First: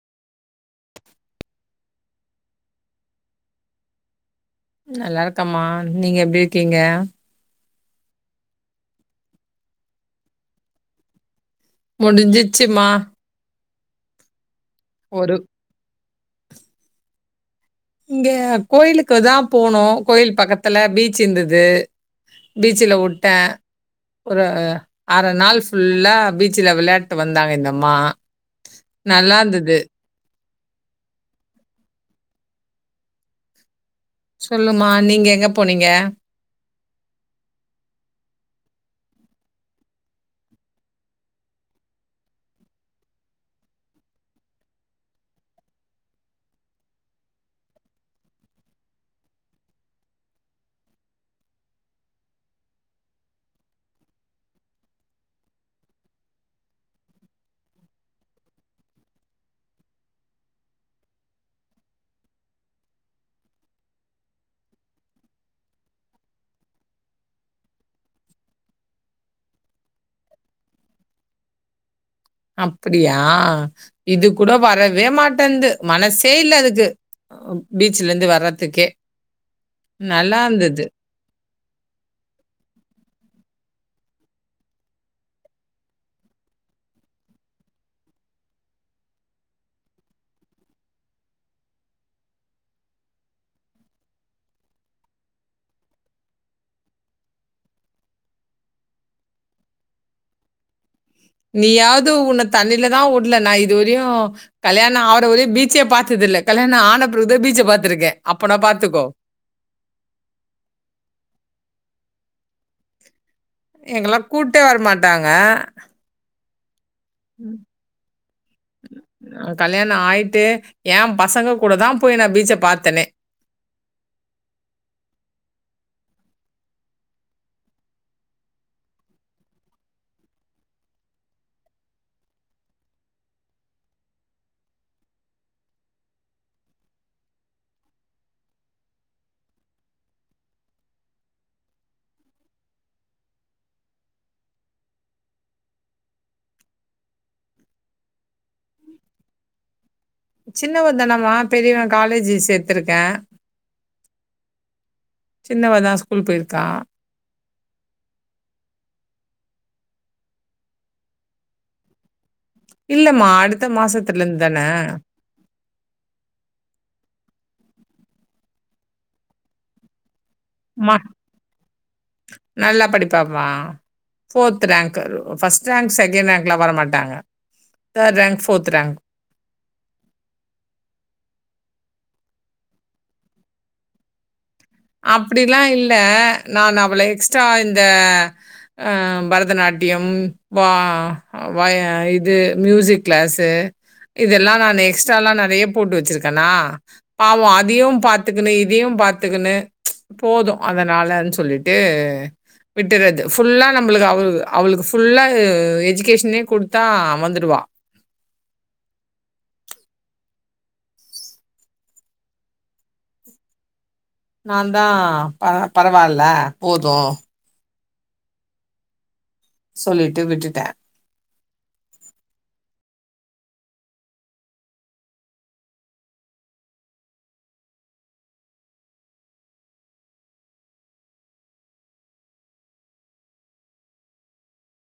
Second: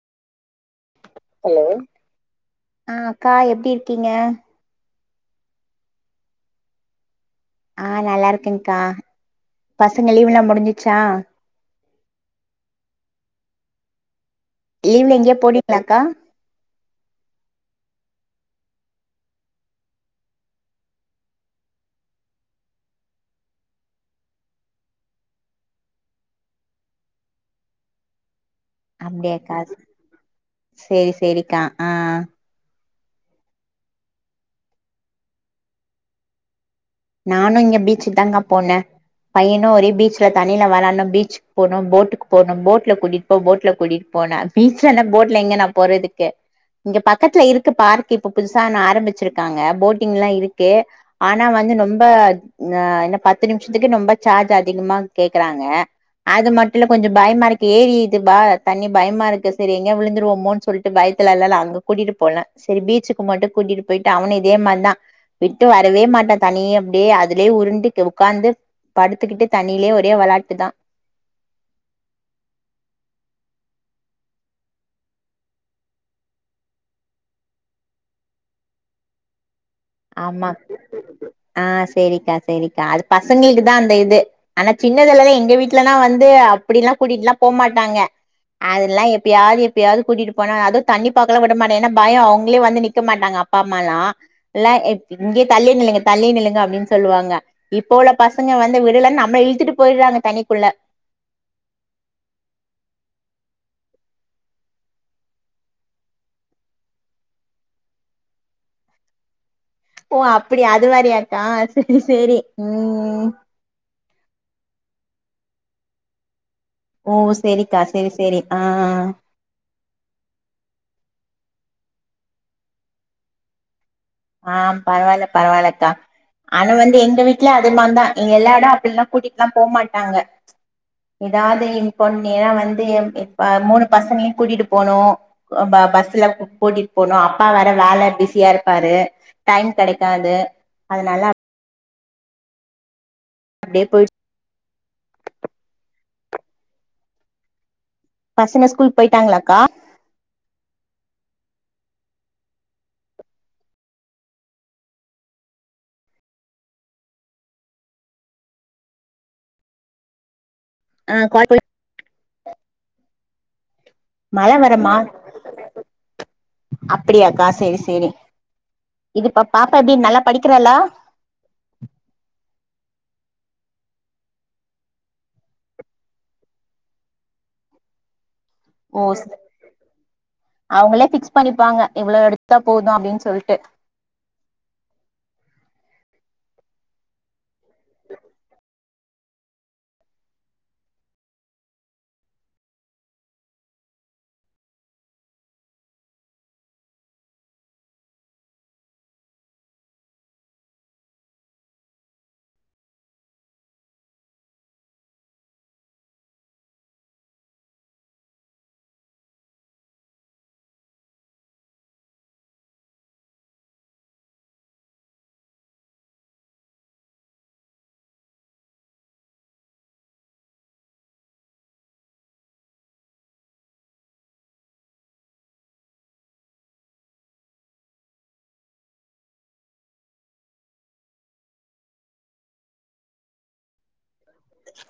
Hello ஆஹ் அக்கா எப்டி இருக்கீங்க நல்லாருக்கமா நீங்க எப்டி இருக்கீங்க ஆஹ் நல்லா இருக்கேங்க்கா பசங்க லீவுல்லா முடிஞ்சிச்சா முடிஞ்சிச்சுமா லீவ்ல எங்கயா ஒரு போனீங்ளாக்கா இங்க கோயிலுக்கு தா போனோ கோயில் பக்கத்துல பீச் இந்துது பீச்சுல உட்டே ஒரு அர நாள் ஃபுல்லா பீச்சுல விளான்டு வந்தாங்க இந்தம்மா அப்டியாக்கா நல்லாந்துது சேரி சேரிக்கா ஆஹ் சொல்லுமா நீங்க எங்க போனீங்க நானு இங்க பீச்சுக் தாங்க்கா போனே பையனு ஒரே பீச்ல தண்ணில வெளாட்னு பீச்சுக் போணு போட்டுக்கு போணு போட்ல கூட்டிட் போ போட்ல கூட்டிட் போன்னு பீச்லனா போட்ல எங்க நா போறதுக்கு இங்க பக்கத்துல இருக்கு பார்க் இப்ப புதுசா ன ஆரம்பிச்சிருக்காங்க போட்டிங்ல்லா இருக்கு ஆனா வந்து ரொம்ப ந என்ன பத்து நிம்ஷத்துக்கே ரொம்ப சார்ஜ் அதிகமா கேக்கறாங்க அது மட்டு இல்ல கொஞ்ச பயமா இருக்கு ஏரி இதுபா தண்ணி பயமாருக்கு செரி எங்கயா விழுந்துருவமோன் சொல்ட்டு பயத்துல எல்லால அங்க கூட்டிட்டு போனே செரி பீச்சுக்கு மட்டு கூட்டிட்டு போயிட்டு அவனு இதே மாரிதா விட்டு வரவே மாட்டா தண்ணி அப்டியே அதுலே உருண்டு க உக்காந்து படுத்துக்கிட்டு தண்ணிலே ஒரே வெளாட்டு தா அப்படியா இது கூட வரவே மாட்டன்து மனசே இல்ல அதுக்கு பீச்ல இருந்து வரதுக்கே ஆமா ஆஹ் செரிக்கா செரிக்கா அது பசங்க தா அந்த இது ஆனா சின்னதுலல்லா எங்க வீட்லல்லா வந்து அப்பிடில்லா கூட்டிட்ல்லா போமாட்டாங்க அதெல்லா எப்பயாவது எப்பயாவது கூட்டிட்டு போனாங்க அது தண்ணி பாக்கல்லா விட மாட்டாங் ஏன்னா பயோ அவுங்களே வந்து நிக்க மாட்டாங்க அப்பா அம்மாலா எல்லா எ இங்கயே தள்ளி நில்லுங்க தள்ளி நில்லுங்க அப்டின் சொல்லுவாங்க இப்ப உள்ள பசங்க வந்து விடலன் நம்மள இழுத்துட்டு போயிட்றாங்க தண்ணிக்குள்ள நீயாவ்து உன்ன தண்ணில தா உட்ல நா இதுவரயு கல்யாணோ ஆவர வரயு பீச்சே பாத்ததில்ல கல்யாணம் ஆனப்பிறவு தா பீச்ச பாத்திருக்கே அப்பனா பாத்துக்கோ ஓ அப்படி அது மாரியாக்கா செரி செரி உம் எங்கல்லா கூப்ட்டே வரமாட்டாங்க ஓ சேரிக்கா சேரி சேரி ஆஹ் ஏ பசங்க கூட தா போய் நா பீச்ச பாத்தனே ஆஹ் பரவால்ல பரவால்லக்கா ஆனா வந்து எங்க வீட்ல அதுல்லாந்தா எங்க எல்லாரு அப்பிட்ல்லா கூட்டிட்லா போமாட்டாங்க எதாவது இப்ப நேரா வந்து எ இப்ப மூணு பசங்களயு கூட்டிட்டு போனு ப பஸ்ல க் கூட்டிட் போனு அப்பா வேற வேல பிஸியா இருப்பாரு டைம் கெடைக்காது அதனால அப்டியே போய்டுச் பசங்க ஸ்கூல் போயிட்டாங்களாக்கா. சின்னவெ தானம்மா பெரியவே காலேஜு சேத்திருக்கே சின்னவதா ஸ்கூல் போயிருக்கா. [inaudible] இல்லமா அடுத் மழை வரமா அப்படியாக்கா செரி செ செரி இது பா பாப்பா எப்டி நல்லா படிக்கிறாளா மா நல்லா படிப்பு மொத்தமா fourth rank first rank, second ரேங்க்ல வர மாட்டாங்க ஃதேர்ட் ரேங்க். ரேங்க். ஓ ஸ் அவுங்களே ஃபிக்ஸ் பண்ணிப்பாங்க. இவ்ளோ எடுத்தா போது அப்டின்னு சொல்ட்டு. அப்டில்லா இல்ல நான் அவள எக்ஸ்ட்ரா இந்த அ பரதநாட்டியம் குவா வய இது மியூசிக் கிளாஸ்ஸு, இதெல்லா நான் எக்ஸ்ட்ரா எல்லா நெறையா போட்டு வச்சுருக்கேனா பாவோ அதையு பாத்துக்கணு இதையு பாத்துக்கணு. போது அதனாலன்னு சொல்லிட்டு விட்டுறது, ஃபுல்லா நம்மளுக்கு அவளுக் அவளுக்கு ஃபுல்லா எஜிகேஷனே குடுத்தா வந்துடுவா. நா தான் பர பரவால்ல போது சொல்லிட்டு விட்டுட்டே